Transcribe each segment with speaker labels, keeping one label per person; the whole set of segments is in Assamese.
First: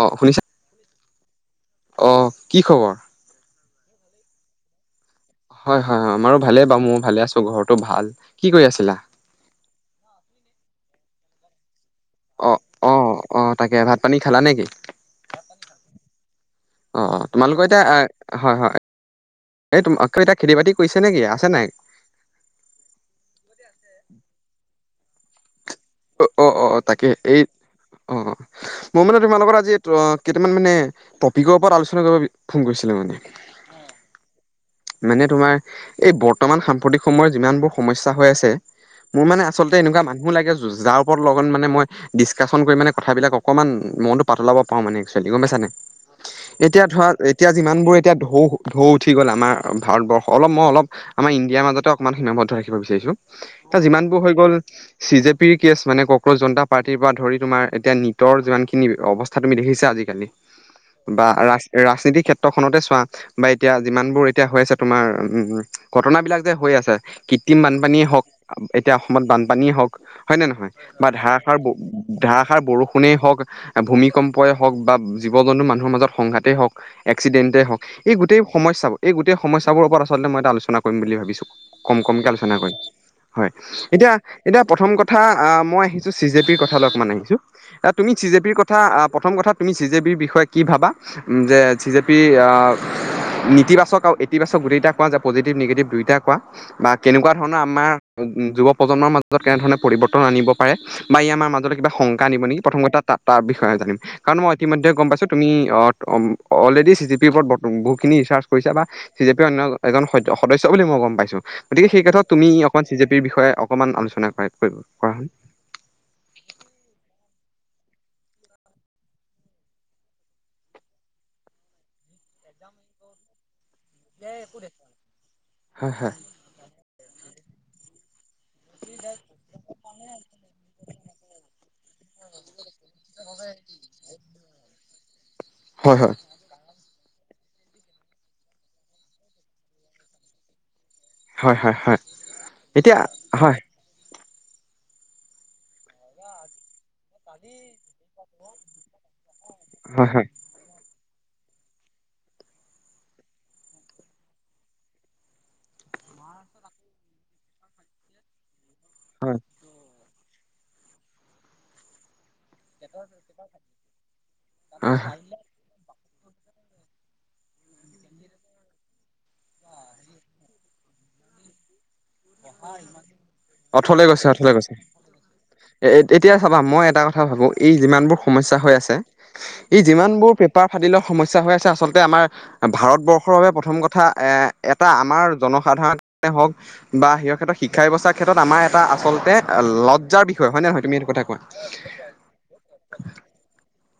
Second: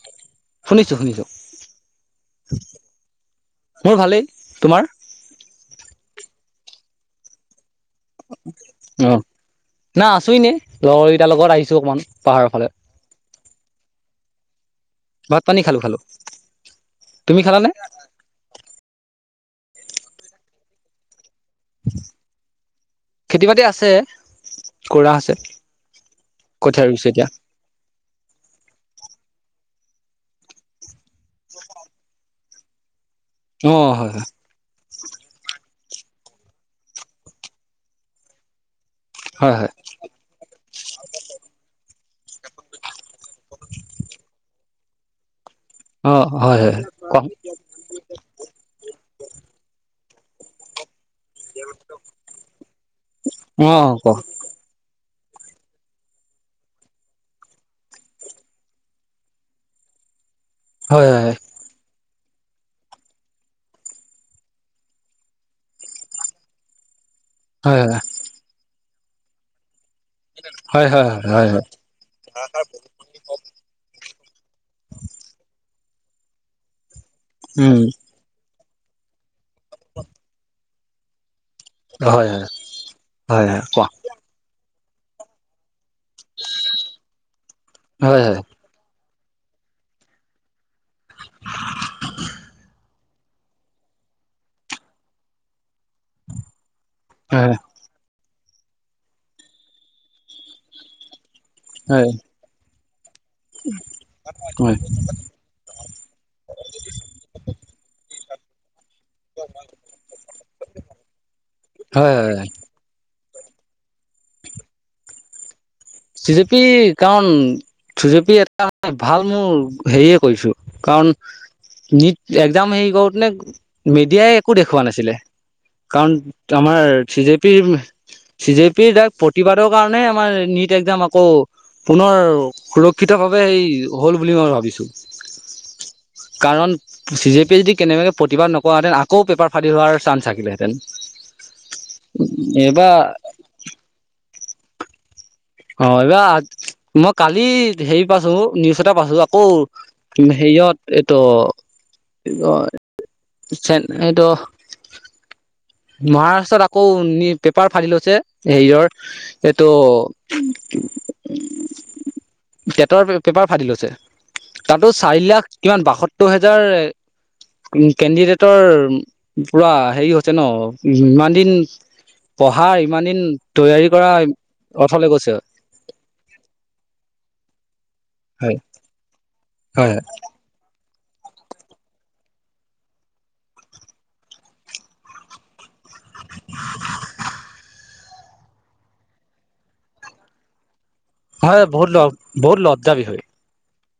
Speaker 1: অ শুনিছা
Speaker 2: শুনিছোঁ, শুনিছোঁ।
Speaker 1: অ কি খবৰ
Speaker 2: মোৰ ভালেই, তোমাৰ?
Speaker 1: হয়ঁ হয়ঁ আমাৰো ভালেই বাৰু মইও ভালে আছো ঘৰত।
Speaker 2: অঁ, না আছো এনেই, লগৰকেইটাৰ লগত আহিছো অকমান। পাহাৰৰ
Speaker 1: অ‌ঁ,
Speaker 2: ফালে
Speaker 1: অঁ, অঁ, তাকে ভাত- পানী খালা নেকি?
Speaker 2: ভাত পানী খালো খালো
Speaker 1: অঁ, অঁ,
Speaker 2: তুমি
Speaker 1: তোমালোকৰ
Speaker 2: খালানে
Speaker 1: এতিয়া আ হয়, হয়। এই তো, আকৌ এতিয়া খেতি-বাতি কৰিছে নেকি, আছে নাই?
Speaker 2: খেতি-বাতি আছে, কৰা আছে।
Speaker 1: অঁ, অঁ, অ‌ঁ, অঁ,
Speaker 2: কঠীয়া ৰুইছে
Speaker 1: তাকে।
Speaker 2: এতিয়া
Speaker 1: এই- অ
Speaker 2: [inaudible]
Speaker 1: মই মানে তোমাৰ লগত আজি কেইটামান মানে টপিকৰ ওপৰত আলোচনা কৰিব ফোন কৰিছিলো মানে।
Speaker 2: অঁ, হয়, হয়।
Speaker 1: মানে তোমাৰ এই বৰ্তমান সাম্প্ৰতিক সময়ৰ যিমানবোৰ সমস্যা হৈ আছে। মোৰ মানে
Speaker 2: হয় হয় হয়
Speaker 1: আচলতে মানুহ লাগে, যাৰ ওপৰত লগত মানে মই- ডিছকাশচন কৰি মানে কথাবিলাক অকমান মনটো পাতলাব পাওঁ মানে একচুৱেলি, গম পাইছা নাই।
Speaker 2: অ হয় হয়
Speaker 1: এতিয়া ধৰা,
Speaker 2: কম
Speaker 1: এতিয়া যিমানবোৰ- এতিয়া ঢৌ-ঢৌ উঠি গ'ল আমাৰ ভাৰতবৰ্ষ। অলপ মই অলপ- আমাৰ ইণ্ডিয়াৰ মাজতে অকনমান সীমাবদ্ধ ৰাখিব বিচাৰিছো।
Speaker 2: অ
Speaker 1: এতিয়া
Speaker 2: ক
Speaker 1: যিমানবোৰ হৈ গল, চি জে- পি কেছ, মানে কক্ৰজ জনতা পাৰ্টিৰ পৰা ধৰি তোমাৰ এতিয়া নিটৰ যিমানখিনি অৱস্থা তুমি দেখিছা আজিকালি-
Speaker 2: হয়
Speaker 1: বা,
Speaker 2: হয়
Speaker 1: ৰা -ৰাজনীতি ক্ষেত্ৰখনতে চোৱা। বা এতিয়া যিমানবোৰ এতিয়া হৈ আছে, তোমাৰ উম, ঘটনাবলাক যে হৈ আছে। কৃত্ৰিম
Speaker 2: হয়
Speaker 1: বানপানীয়ে হওঁক, এতিয়া অসমত বানপানীয়ে হওঁক। হয় নে নহয়? বা
Speaker 2: হয় হয় হয় হয়
Speaker 1: ধাৰষাৰ- ধাৰষাৰ বৰষু- ষুণে হওঁক, ভূমিকম্পই হওঁক বা জীৱ-জন্তু মানুহৰ মাজত সংঘাতেই হওঁক, - এক্সিডেণ্টেই
Speaker 2: উম
Speaker 1: হওঁক, এই গোটেই সমস্যাবোৰ এই গোটেই সমস্যাবোৰৰ ওপৰত আচলতে মই এটা আলোচনা কৰিম বুলি ভাবিছোঁ। কম কমকে
Speaker 2: হয় হয়
Speaker 1: আলোচনা কৰিম, হয়। এতিয়া, এতিয়া প্ৰথম কথা- কথা অঁ, মই আহিছো চি জে পিৰ কথা লৈ অকমান আহিছো। তুমি
Speaker 2: হয়
Speaker 1: চি
Speaker 2: হয়
Speaker 1: জে
Speaker 2: হয়
Speaker 1: পিৰ কথা- কথা প্ৰথম কথা তুমি চি জে পিৰ বিষয়ে কি ভাবা, যে চি জে পিৰ অঁ, - নিতিবাচক আৰু ইতিবাচক গোটেইটা কোৱা যে পজিটিভ, নিগেটিভ দুই- এতিয়া কোৱা বা কেনেকুৱা ধৰণৰ আমাৰ যুৱ প্ৰজন্মৰ মাজত কেনে ধৰণৰ- পৰিৱৰ্তন আনিব পাৰে বা ই আমাৰ মাজলৈ কিবা
Speaker 2: হয়
Speaker 1: শংকা নিব নেকি? প্ৰথম কথা- তা- তাৰ বিষয়ে জানিম। কাৰণ মই
Speaker 2: হয়
Speaker 1: ইতিমধ্যে গম পাইছোঁ তুমি- অলৰেডি চি চি পিৰ ওপৰত বহুতখিনি ৰিচাৰ্জ কৰিছা বা- চি জে পিৰ অন্য এজন স- সদস্য বুলি মই গম পাইছো। গতিকে সেই
Speaker 2: হয়
Speaker 1: ষেত্ৰত
Speaker 2: হয়
Speaker 1: তুমি- অকণমান চি জে পিৰ বিষয়ে অকণমান আলোচনা কৰা কৰিব কৰা হ'ল।
Speaker 2: চি জে পি কাৰণ- চি জি পি এটা ভাল মোৰ হেৰিয়ে কৰিছোঁ। কাৰণ- নিত এক্সাম হেৰি কৰোতে নে- মিডিয়াই একো দেখওৱা নাছিলে,
Speaker 1: হয়
Speaker 2: কাৰণ আমাৰ চি জে পিৰ- চি জে পিৰ তাত প্ৰতিবাদৰ কাৰণে আমাৰ নিট- এক্সাম আকৌ, পুনৰ সুৰক্ষিত ভাৱেই হ'ল বুলি মই ভাবিছোঁ।
Speaker 1: হয়, হয়।
Speaker 2: কাৰণ- চি জে পি যদি কেনেবাকে প্ৰতিবাদ নকৰাহেঁতেন, আকৌ পেপাৰ ফাদিল হোৱাৰ চাঞ্চ থাকিলেহেঁতেন।
Speaker 1: হয়, হয়, হয়।
Speaker 2: এইবাৰ
Speaker 1: এতিয়া, হয়।
Speaker 2: অঁ, এইবাৰ মই কালি হেৰি পাইছো, নিউজ এটা পাইছো
Speaker 1: হয় হয়
Speaker 2: আকৌ- হেৰি অত- এইটো কি কয়? [unintelligible] মহাৰাষ্ট্ৰত, আকৌ নি, পেপাৰ ফাদিল হৈছে, হেৰিয়ৰ
Speaker 1: হয়।
Speaker 2: এইটো টেটৰ, পেপাৰ ফাদিল লৈছে, তাতো
Speaker 1: হয় হয়
Speaker 2: চাৰি লাখ কিমান বাসত্তৰ হেজাৰ উম, কেণ্ডিডেটৰ পোৰা হেৰি হৈছে ন', ইমান দিন পঢ়া, ইমান দিন তৈয়াৰী
Speaker 1: অথলে
Speaker 2: কৰা
Speaker 1: গৈছে অথলে গৈছে
Speaker 2: অথলে গৈছে
Speaker 1: এ', এতিয়া চাবা, মই এটা কথা ভাবো, এই যিমানবোৰ
Speaker 2: হয়
Speaker 1: সমস্যা হৈ আছে, এই
Speaker 2: হয়
Speaker 1: যিমানবোৰ পেপাৰ ফাদিলৰ সমস্যা হৈ আছে, আচলতে আমাৰ ভাৰতবৰ্ষৰ বাবে প্ৰথম কথা, এ', এটা আমাৰ জনসাধাৰণে হওক বা হেৰিয়ৰ ক্ষেত্ৰত শিক শিক্ষা ব্যৱস্থাৰ ক্ষেত্ৰত, আমাৰ এটা আচলতে লজ্জাৰ বিষয়, হয় নে নহয়? তুমি এইটো কথা কোৱা
Speaker 2: হয়, বহুত ল, বহুত লজ্জাৰ বিষয়।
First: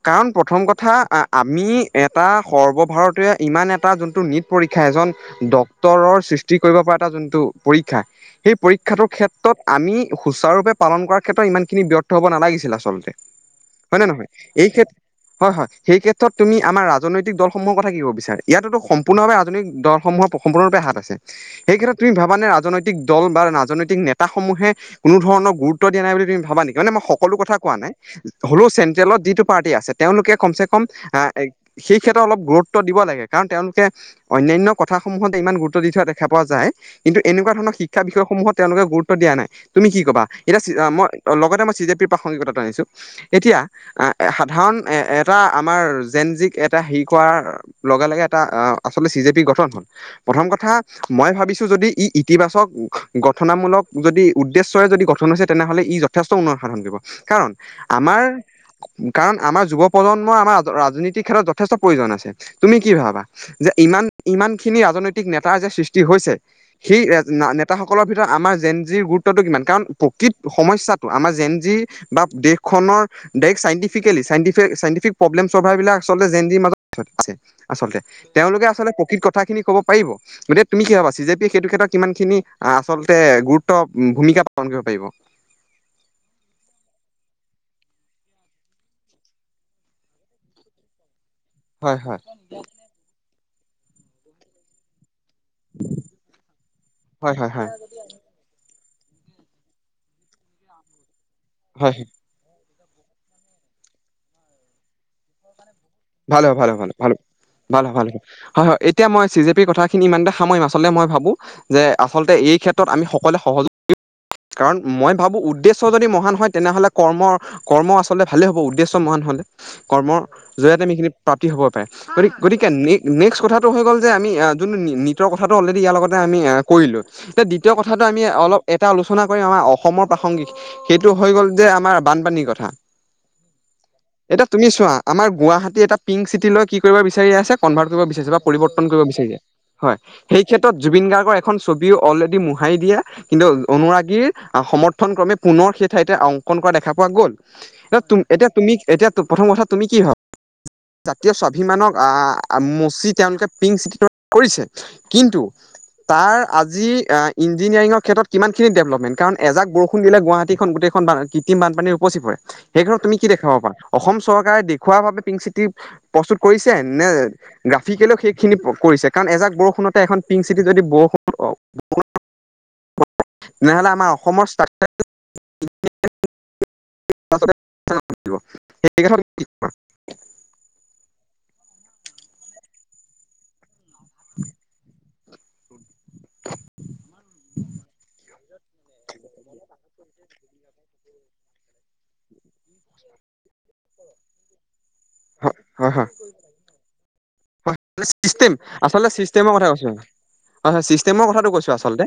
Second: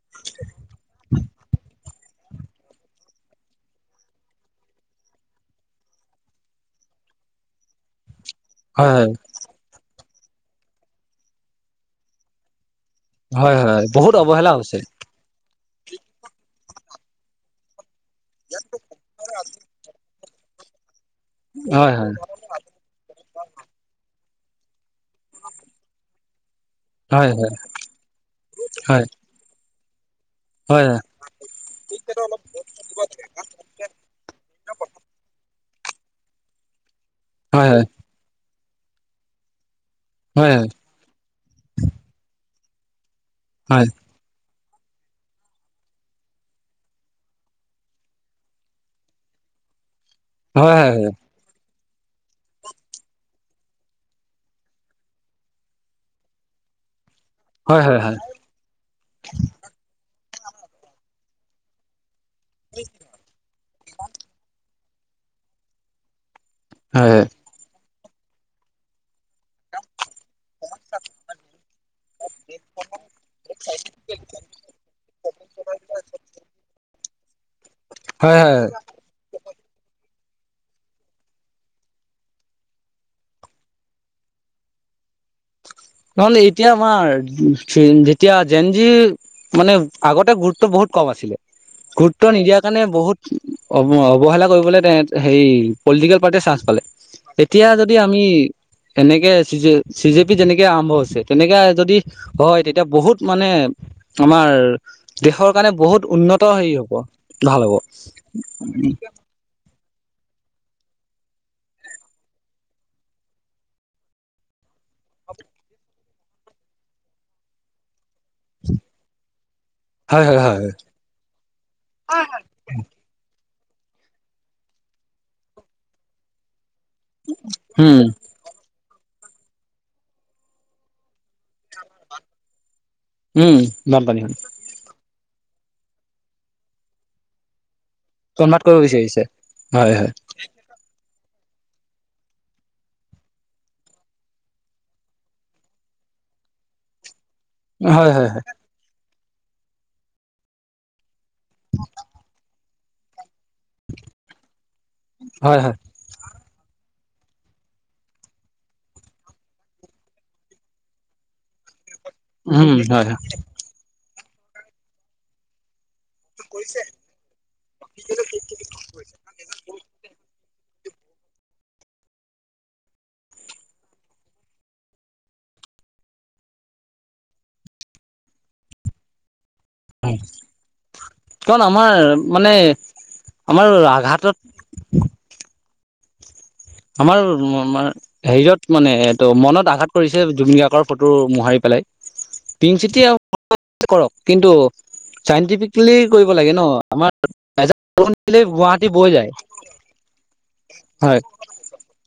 Speaker 1: কাৰণ, প্ৰথম কথা, আমি এটা সৰ্বভাৰতীয় ইমান এটা যোনটো নিট পৰীক্ষা, এজন ডক্তৰৰ সৃষ্টি কৰিব পৰা এটা যোনটো পৰীক্ষা, সেই
Speaker 2: হয় হয়
Speaker 1: পৰীক্ষাটোৰ ক্ষেত তত, আমি সুচাৰুৰূপে পালন কৰাৰ ক্ষেত্ৰত, ইমান খিনি ব্যৰ্থ হ'ব নালাগিছিল, আচলতে। হয় নে
Speaker 2: বহুত
Speaker 1: নহয়?
Speaker 2: অৱহেলা
Speaker 1: এই
Speaker 2: হৈছে
Speaker 1: ক্ষেত হয় হয়, সেই ক্ষেত্ৰত তুমি আমাৰ ৰাজনৈতিক দলসমূহৰ কথা কি কব বিচাৰা? ইয়াতেটো সম সম্পূৰ্ণ ভাবে ৰাজনৈতিক দলসমূহৰ সম্পূৰ্ণ ৰূপে হাত আছে,
Speaker 2: হয়
Speaker 1: এইক্ষেত্ৰত তুমি
Speaker 2: হয়
Speaker 1: ভাব মানে ৰাজনৈতিক দল বা ৰাজনৈতিক নেতাসমূহে কোনোধৰণৰ গুৰুত্ব দিয়া নাই বুলি তমি ভাবা নেকি? মানে মই
Speaker 2: হয়
Speaker 1: সকলো কথা কোৱা নাই, হ'লেও
Speaker 2: হয়
Speaker 1: চেন্ট্ৰেলত যিটো পাৰ্টি আছে তেওঁলোকে কমচে কম,
Speaker 2: হয় হয়
Speaker 1: আ, এ, সেই ক্ষেত্ৰত অলপ গুৰুত্ব দিব লাগে। কাৰণ, তেওঁলোকে অন্যান্য কথাসমূহত, ইমান গুৰুত্ব দি থকা দেখা পোৱা যায়। কিন্তু এনেকুৱা
Speaker 2: হয়
Speaker 1: ধৰণৰ
Speaker 2: হয়
Speaker 1: শিক্ষা বিষয়সমূহত তেওঁলোকে গুৰুত্ব দিয়া নাই, তুমি কি ক'বা?
Speaker 2: হয়
Speaker 1: এতিয়া ছিয়া মই লগতে, মই চি জে পি প্ৰসংগিকতা আনিছোঁ, এতিয়া
Speaker 2: হয়
Speaker 1: আ সাধাৰণ, এ, এটা আমাৰ জেন জিক এটা, হেৰি কৰা লগে লগে এটা আহ, আচলতে চি জে পি গঠন হল, প্ৰথম
Speaker 2: হয় হয়
Speaker 1: কথা
Speaker 2: হয়
Speaker 1: মই ভাবিছো, যদি ই, ইতিবাচক, গঠনামূলক, যদি উদ্দেশ্যৰে যদি গঠন হৈছে, তেনেহ'লে ই যথেষ্ট উন্নয়ন সাধন কৰিব। কাৰণ
Speaker 2: হয় হয়
Speaker 1: আমাৰ কাৰণ, আমাৰ যুৱ প্ৰজন্মৰ আমাৰ ৰাজ, ৰাজনৈতিক ক্ষেত্ৰত যথেষ্ট প্ৰয়োজন আছে। তুমি কি ভাবা? যে ইমান, ইমানখিনি ৰাজনৈতিক নেতা যে সৃষ্টি হৈছে সেই
Speaker 2: হয়
Speaker 1: নেতাসকলৰ ভিতৰত, আমাৰ জেন জিৰ গোট তটো কিমান? কাৰণ, প্ৰকৃত সমস্যাটো আমাৰ জেন জি বা দেশখনৰ দেশ চাইন্তিফিকেলী চাইন্তি চাইন্তিফিক প্ৰব্লেমচ ভাৰ বিলাক আচলতে জেন জিৰ মাজত আছে আচলতে, তেওঁলোকে
Speaker 2: হয়
Speaker 1: আছলে প্ৰকৃত ক কথাখিনি ক'ব পাৰিব, গতিকে তুমি কি ভাবা? চি জে পি সেইটো ক্ষেত্ৰত, কিমানখিনি আচলতে গুৰুত্ব ভূমিকা পালন কৰিব পাৰিব?
Speaker 2: নহলে এতিয়া আমাৰ, যে, যেতিয়া জেন জি মানে, আগতে গুৰুত্ব বহুত কম আছিলে।
Speaker 1: হয় হয়
Speaker 2: গুৰুত্ব নিদিয়াৰ কাৰণে বহুত, অ', অৱহেলা কৰিবলৈ তেহেত হেৰি পলিটিকেল পাৰ্টিয়ে চাঞ্চ পালে,
Speaker 1: হয়
Speaker 2: এতিয়া
Speaker 1: হয়
Speaker 2: যদি যদি আমি, এনেকে C J C J P যেনেকে আৰম্ভ হৈছে। তেনেকে যদি হয়, তেতিয়া বহুত মানে আমাৰ দেশৰ কাৰণে বহুত
Speaker 1: ভাল
Speaker 2: উন্নত
Speaker 1: হব, ভাল
Speaker 2: হেৰি
Speaker 1: হব, ভাল হব ভাল হব ভাল হব, হয়, হয়, এতিয়া মই চি জে পিৰ কথা খিনি ইমানতে সামৰিম, আচলতে মই ভাবো যে, আচলতে এই ক্ষেত্ৰত আমি সকলোৱ সহযোগ কাৰণ মই ভাবো উদ্দেশ্য যদি মহান হয় তেনেহলে কৰ্মৰ, কৰ্ম আচলতে ভালে হ'ব, উদ্দেশ্য মহান হ'লে। কৰ্মৰ
Speaker 2: হয় হয় হয় হয়
Speaker 1: জৰিয়তে আমি এইখিনি প্ৰাপ্তি হ'ব পাৰে, গতিকে, গতিক নেক্সট কথাটো হৈ গ'ল যে, আমি যোনটো নীটৰ কথাটো অলৰেডি ইয়াৰ লগতে আমি কৰিলোঁ। এতিয়া, দ্বিতীয়
Speaker 2: উম
Speaker 1: কথাটো আমি অলপ এটা আলোচনা কৰিম। আমাৰ অসমৰ প্ৰাসংগিক সেইটো হৈ গ'ল যে, আমাৰ বানপানীৰ কথা।
Speaker 2: উম্, বানপানী।
Speaker 1: এতিয়া তুমি চোৱা, আমাৰ গুৱাহাটী এটা পিংক চিটি লৈ, কি কৰিব বিচাৰি আছে। কনভাৰ্ট কৰিব বিচাৰিছে বা পৰিৱৰ্তন কৰিব বিচাৰিছে, হয়। সেইক্ষেত্ৰত, জুবিন গাৰ্গৰ এখন ছবিও অলৰেডি মোহাৰি দিয়ে। কিন্তু অনুৰাগীৰ সমৰ্থন ক্ৰমে, পুনৰ সেই ঠাইতে অংকন কৰা দেখা পোৱা গ'ল।
Speaker 2: হয় হয় হয়
Speaker 1: এতিয়া তুমি, এতিয়া প্ৰথম কথা তুমি কি হয়? জাতীয় স্বাভিমানক অ', মচি তেওঁলোকে পিংক চিটি কৰিছে। কিন্তু
Speaker 2: হয় হয়
Speaker 1: তাৰ আজি ইঞ্জিনিয়াৰিঙৰ ক্ষেত্ৰত কিমান খিনি ডেভেলপমেণ্ট? কাৰণ এজাক বৰষুণ দিলে গুৱাহাটীখন গোটেইখন কৃত্ৰিম বানপানীৰে উপচি পৰে।
Speaker 2: উম
Speaker 1: সেইখনত
Speaker 2: হয় হয়
Speaker 1: তুমি কি দেখুৱাব পাৰা। অসম চৰকাৰে দেখুওৱা বাবে, পিংক চিটি প্ৰস্তুত কৰিছে, নে গ্ৰাফিকেলেও সেইখিনি প্ৰস্তুত কৰিছে? কাৰণ, এজাক বৰষুণতে এখন যদি পিংক চিটিত যদি তেনেহ'লে, আমাৰ অসমৰ ষ্ট্ৰাকচাৰ সেইখন
Speaker 2: আমাৰ মানে, আমাৰ আঘাটত আমাৰ হেৰিয়ত মানে এইটো, মনত আঘাত কৰিছে, জুবিন গাৰ্গৰ ফটো মোহাৰি পেলাই। পিংক চিটি কৰক, কিন্তু
Speaker 1: হয়
Speaker 2: চাইণ্টিফিকেলি
Speaker 1: হয় হয়
Speaker 2: কৰিব লাগে ন'। আমাৰ
Speaker 1: চিষ্টেম
Speaker 2: গুৱাহাটী বৈ
Speaker 1: আচলতে
Speaker 2: যায়
Speaker 1: চিষ্টেমৰ কথাটো কৈছোঁ। হয় হয়, চিষ্টেমৰ কথাটো কৈছোঁ আচলতে।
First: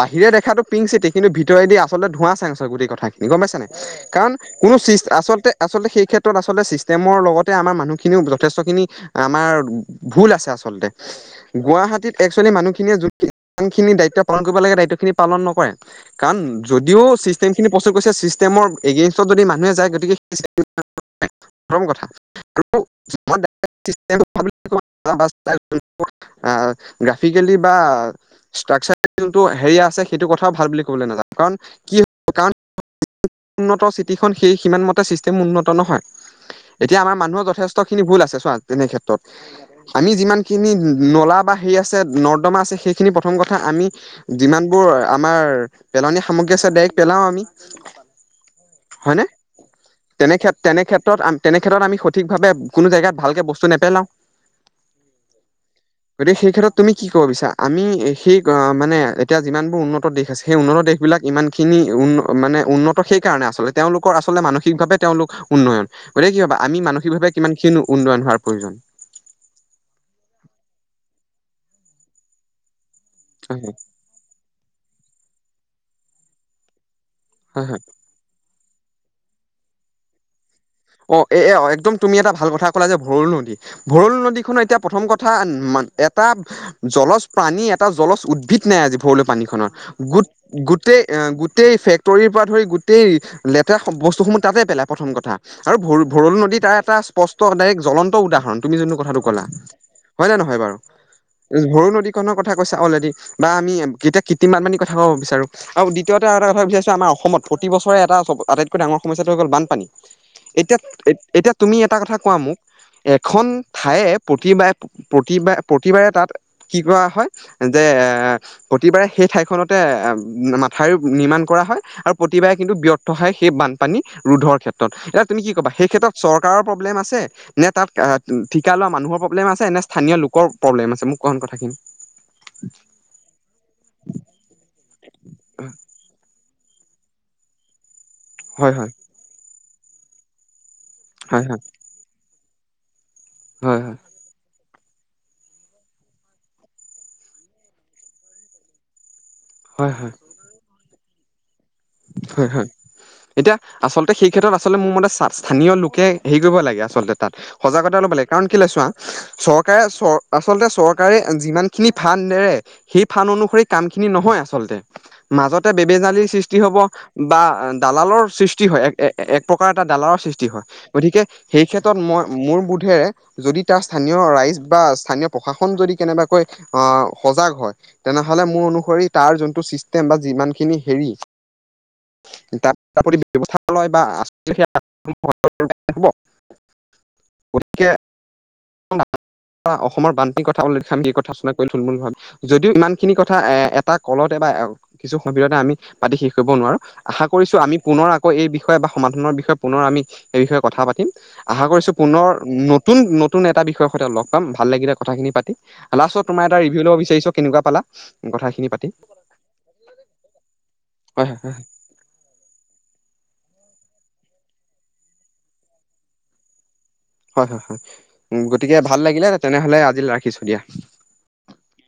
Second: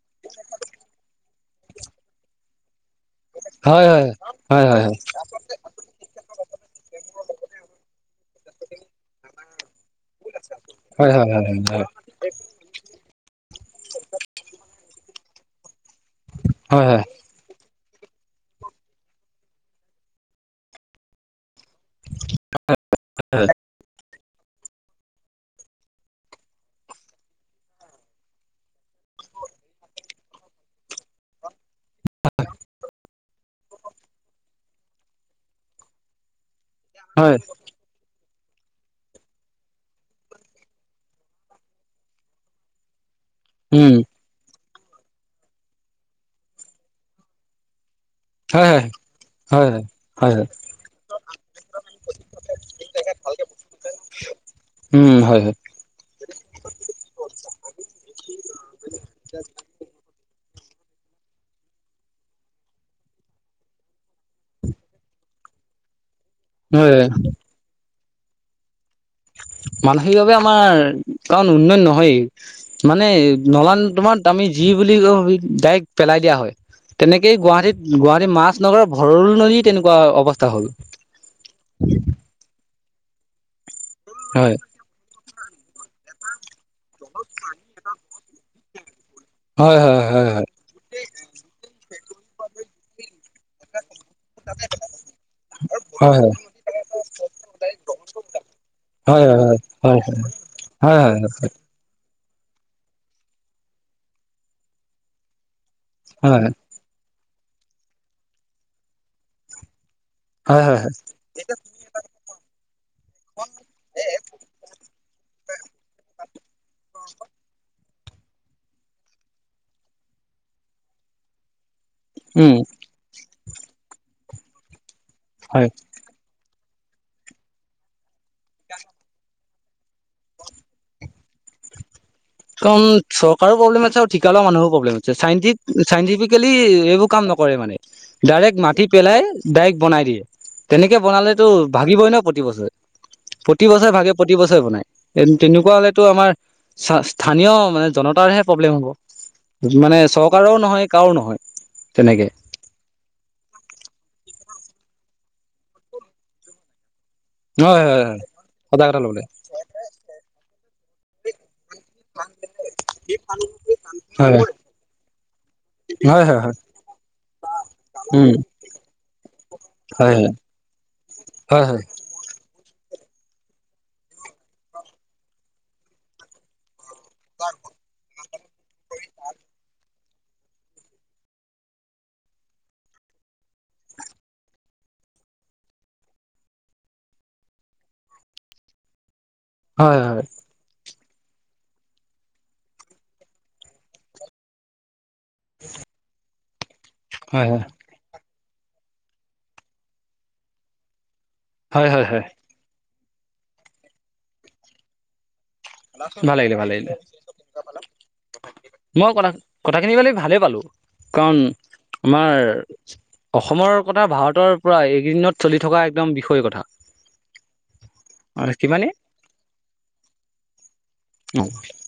Speaker 1: বাহিৰে দেখাটো পিংক চিটি, কিন্তু ভিতৰেদি আচলতে ধোঁৱা চাং হে গোটেই কথাখিনি। গম পাইছাঁ নাই,
Speaker 2: হয় হয়
Speaker 1: কাৰণ
Speaker 2: হয়
Speaker 1: কোনো
Speaker 2: হয়
Speaker 1: চিষ্টেম আচলতে আচলতে, সেইক্ষেত্ৰত আচলতে, ছিষ্টেমৰ লগতে মানুহখিনিও যথেষ্টখিনি আমাৰ ভুল আছে আচলতে,
Speaker 2: হয় হয় হয়
Speaker 1: গুৱাহাটীত এক্সোৱেলি, মানুহখিনিয়ে যোন খিনি দায়িত্ব পালন কৰিব লাগে। দায়িত্ব খিনি পালন নকৰে। কাৰণ,
Speaker 2: হয়
Speaker 1: যদিও চিষ্টেম খিনি প্ৰস্তুত কৰিছে। চিষ্টেমৰ এগেইনষ্টত যদি মানুহে যায়। গতিকে প্ৰথম কথা, আৰু চিষ্টেম অ', গ্ৰাফিকেলি বা ষ্ট্ৰাকচাৰ, যোনটো হেৰি আছে। সেইটো কথাও ভাল বুলি ক'বলৈ নাযাওঁ। কাৰণ কি কাৰ উন্নত চিটিখন, সেই সিমান মতে ছিষ্টেম উন্নত নহয়। এতিয়া আমাৰ
Speaker 2: হয় হয় হয়
Speaker 1: মানুহৰ যথেষ্ট খিনি ভুল আছে চোৱা, তেনেক্ষত্ৰত আমি যিমানখিনি নলা বা হেৰি আছে, নৰ্দমা আছে, সেইখিনি প্ৰথম কথা। আমি
Speaker 2: উম
Speaker 1: যিমানবোৰ আমাৰ পেলনীয়া সামগ্ৰী আছে, ডাইৰেক্ট পেলাও আমি।
Speaker 2: তাকেহে, হয়। হয় হয় হয়
Speaker 1: তেনেক্ষেত্ৰত, তেনে, তেনেক্ষেত্ৰত আমি সঠিকভাবে কোনো জাগাত ভালকৈ বস্তু নেপেলাও।
Speaker 2: উম্, হয় হয়।
Speaker 1: গতিকে, সেই ক্ষেত্ৰত তুমি কি ক'ব বিছৰা? আমি সেই মানে এতিয়া যিমান বোৰ উন্নত দেশ আছিল। সেই উন্নত দেশবিলাক, ইমানখিনি উন্নয়ন মানে উন্নত। সেইকাৰণে আচলতে তেওঁলোকৰ আচলতে, মানসিকভাৱে তেওঁলোক উন্নয়ন। গতিকে, কি ভাবা? আমি মানসিকভাৱে কিমান কিনো উন্নয়ন হোৱাৰ প্ৰয়োজন?
Speaker 2: মানসিকভাৱে আমাৰ কাৰণ উন্নয়ন নহয়েই। মানে
Speaker 1: হয় হয়
Speaker 2: নলান তোমাক তাত আমি যি বুলি কও ডাইৰেক্ট পেলাই দিয়া হয়। তেনেকৈ
Speaker 1: হয় হয়।
Speaker 2: গুৱাহাটী গুৱাহাটীত মাছ লগতে ভৰলু নদী তেনেকুৱা অৱস্থা হ'ল
Speaker 1: অ এ-এ একদম তুমি এটা ভাল কথা ক'লা যে ভৰলু নদী। ভৰলু
Speaker 2: হয়।
Speaker 1: নদীখন এতিয়া প্ৰথম কথা এটা জলজ প্ৰাণী এটা জলজ উদ্ভিদ নাই আজি ভৰলু পানীখনৰ
Speaker 2: হয় হয় হয়
Speaker 1: গোট- গোটেই গোটেই ফেক্টৰীৰ পৰা ধৰি গোটেই লেতেৰা বস্তুসমূহ তাতে পেলাই প্ৰথম কথা। আৰু ভ-
Speaker 2: হয় হয়
Speaker 1: ভৰলু নদী তাৰ এটা স্পষ্ট ডাইৰেক্ট জ্বলন্ত উদাহৰণ তুমি যোনটো কথাটো
Speaker 2: হয়
Speaker 1: কলা
Speaker 2: হয় হয় হয়।
Speaker 1: ভৰলু নদীখনৰ কথা কৈছা অলৰেডি বা আমি এতিয়া কৃত্ৰিম বান পানীৰ কথা কব বিচাৰো। আৰু দ্বিতীয়তে
Speaker 2: হয়
Speaker 1: আৰু এটা কথা ক'ব বিচাৰিছো, আমাৰ অসমত প্ৰতিবছৰে এটা আটাইতকৈ ডাঙৰ সমস্যটো হৈ গ'ল বানপানী।
Speaker 2: হয়
Speaker 1: এতিয়া
Speaker 2: হয় হয়
Speaker 1: এতিয়া তুমি এটা কথা কোৱা মোক এখন ঠায়ে প্ৰতিবাৰে প্ৰতিবা প্ৰতিবাৰে তাত কি কৰা হয় যে, প্ৰতিবাৰে সেই ঠাইখনতে মাথাউৰি নিৰ্মাণ কৰা হয় আৰু প্ৰতিবাৰে
Speaker 2: উম
Speaker 1: কিন্তু ব্যৰ্থ হয় সেই বানপানী ৰোধৰ ক্ষেত্ৰত। এতিয়া তুমি কি
Speaker 2: হয়
Speaker 1: কবা সেই ক্ষেত্ৰত চৰকাৰৰ প্ৰব্লেম আছে নে তাত ঠিকা লোৱা মানুহৰ প্ৰব্লেম আছে, নে স্থানীয় লোকৰ প্ৰব্লেম আছে মোক কোৱা চোন কথাখিনি।
Speaker 2: কাৰণ চৰকাৰৰো প্ৰব্লেম আছে আৰু ঠিকা লোৱা মানুহৰো প্ৰব্লেম আছে, চাইণ্টি চাইন্টিফিকেলি এইবোৰ কাম নকৰে মানে। ডাইৰেক্ট
Speaker 1: হয়
Speaker 2: মাটি
Speaker 1: হয়
Speaker 2: পেলাই ডাইৰেক্ট বনাই দিয়ে। তেনেকে
Speaker 1: হয়
Speaker 2: বনালেতো
Speaker 1: হয়
Speaker 2: ভাগিবই ন প্ৰতি বছৰে। প্ৰতি
Speaker 1: হয় হয়
Speaker 2: বছৰে ভাগে প্ৰতিবছৰে বনাই তেনেকুৱা হলেতো আমাৰ চা স্থানীয় জনতাৰহে প্ৰব্লেম হ'ব।
Speaker 1: হয় হয়
Speaker 2: মানে চৰকাৰৰও কাৰো নহয়। তেনেকে
Speaker 1: হয় হয়। এতিয়া আচলতে সেই ক্ষেত্ৰত আচলতে মোৰ মতে স্থানীয় লোকে হেৰি কৰিব লাগে আচলতে তাত
Speaker 2: হয়
Speaker 1: সজাগতা
Speaker 2: হয়
Speaker 1: অলপ
Speaker 2: হয়
Speaker 1: লাগে কাৰণ কেলে
Speaker 2: সঁচা
Speaker 1: চোৱা
Speaker 2: কথা লবলে
Speaker 1: চৰকাৰে চ আচলতে চৰকাৰে যিমান খিনি ফান্ড এৰে সেই ফান্দ অনুসৰি কাম খিনি
Speaker 2: হয়
Speaker 1: নহয় আচলতে মাজতে
Speaker 2: হয়
Speaker 1: বেমেজালিৰ
Speaker 2: হয়
Speaker 1: সৃষ্টি সৃষ্টি
Speaker 2: হয়
Speaker 1: হ'ব বা দালালৰ
Speaker 2: উম
Speaker 1: সৃষ্টি হয় এক এ এক প্ৰকাৰ এটা দালালৰ সৃষ্টি হয় গতিকে
Speaker 2: হয়
Speaker 1: সেই
Speaker 2: হয়
Speaker 1: ক্ষেত্ৰত মই মোৰ বোধেৰে যদি তাৰ স্থানীয় ৰাইজ বা স্থানীয় প্ৰশাসন যদি কেনেবাকৈ আহ সজাগ হয় তেনেহ'লে মোৰ অনুসৰি তাৰ যোনটো ছিষ্টেম বা যিমান খিনি হেৰি তাত তাৰপতি ব্যৱস্থা লয় বা [unintelligible] হ'ব গতিকে [unintelligible]
Speaker 2: হয় হয়
Speaker 1: অসমৰ বান কথাও আমি কথা শুনা কৰি থুলমূল ভাৱে যদিও ইমান খিনি কথা এ এটা কলতে বা কিছু অসুবিধা আমি পাতি শেষ কৰিব নোৱাৰো আশা
Speaker 2: হয়
Speaker 1: কৰিছো আমি পুনৰ আকৌ এই বিষয়ে বা সমাধানৰ বিষয়ে পুনৰ আমি সেই বিষয়ে কথা পাতিম। আশা
Speaker 2: হয় হয়
Speaker 1: কৰিছো
Speaker 2: হয় হয়
Speaker 1: পুনৰ নতুন নতুন এটা বিষয়ৰ সৈতে লগ পাম ভাল লাগিলে কথাখিনি পাতি। লাষ্টত
Speaker 2: ভাল
Speaker 1: তোমাৰ
Speaker 2: লাগিলে
Speaker 1: এটা
Speaker 2: ভাল
Speaker 1: ৰিভিউ
Speaker 2: লাগিলে
Speaker 1: লব বিচাৰিছো। কেনেকুৱা পালা কথাখিনি পাতি
Speaker 2: মই কথা কথাখিনি পালি ভালেই পালো
Speaker 1: হয়
Speaker 2: কাৰণ
Speaker 1: হয় হয়।
Speaker 2: আমাৰ অসমৰ কথা, ভাৰতৰ পৰা এইকেইদিনত চলি থকা একদম বিষয় কথা।
Speaker 1: হয় হয় হয় উম গতিকে
Speaker 2: কিমানে
Speaker 1: ভাল লাগিলে তেনেহলে আজিলৈ ৰাখিছো দিয়া।
Speaker 2: [unintelligible]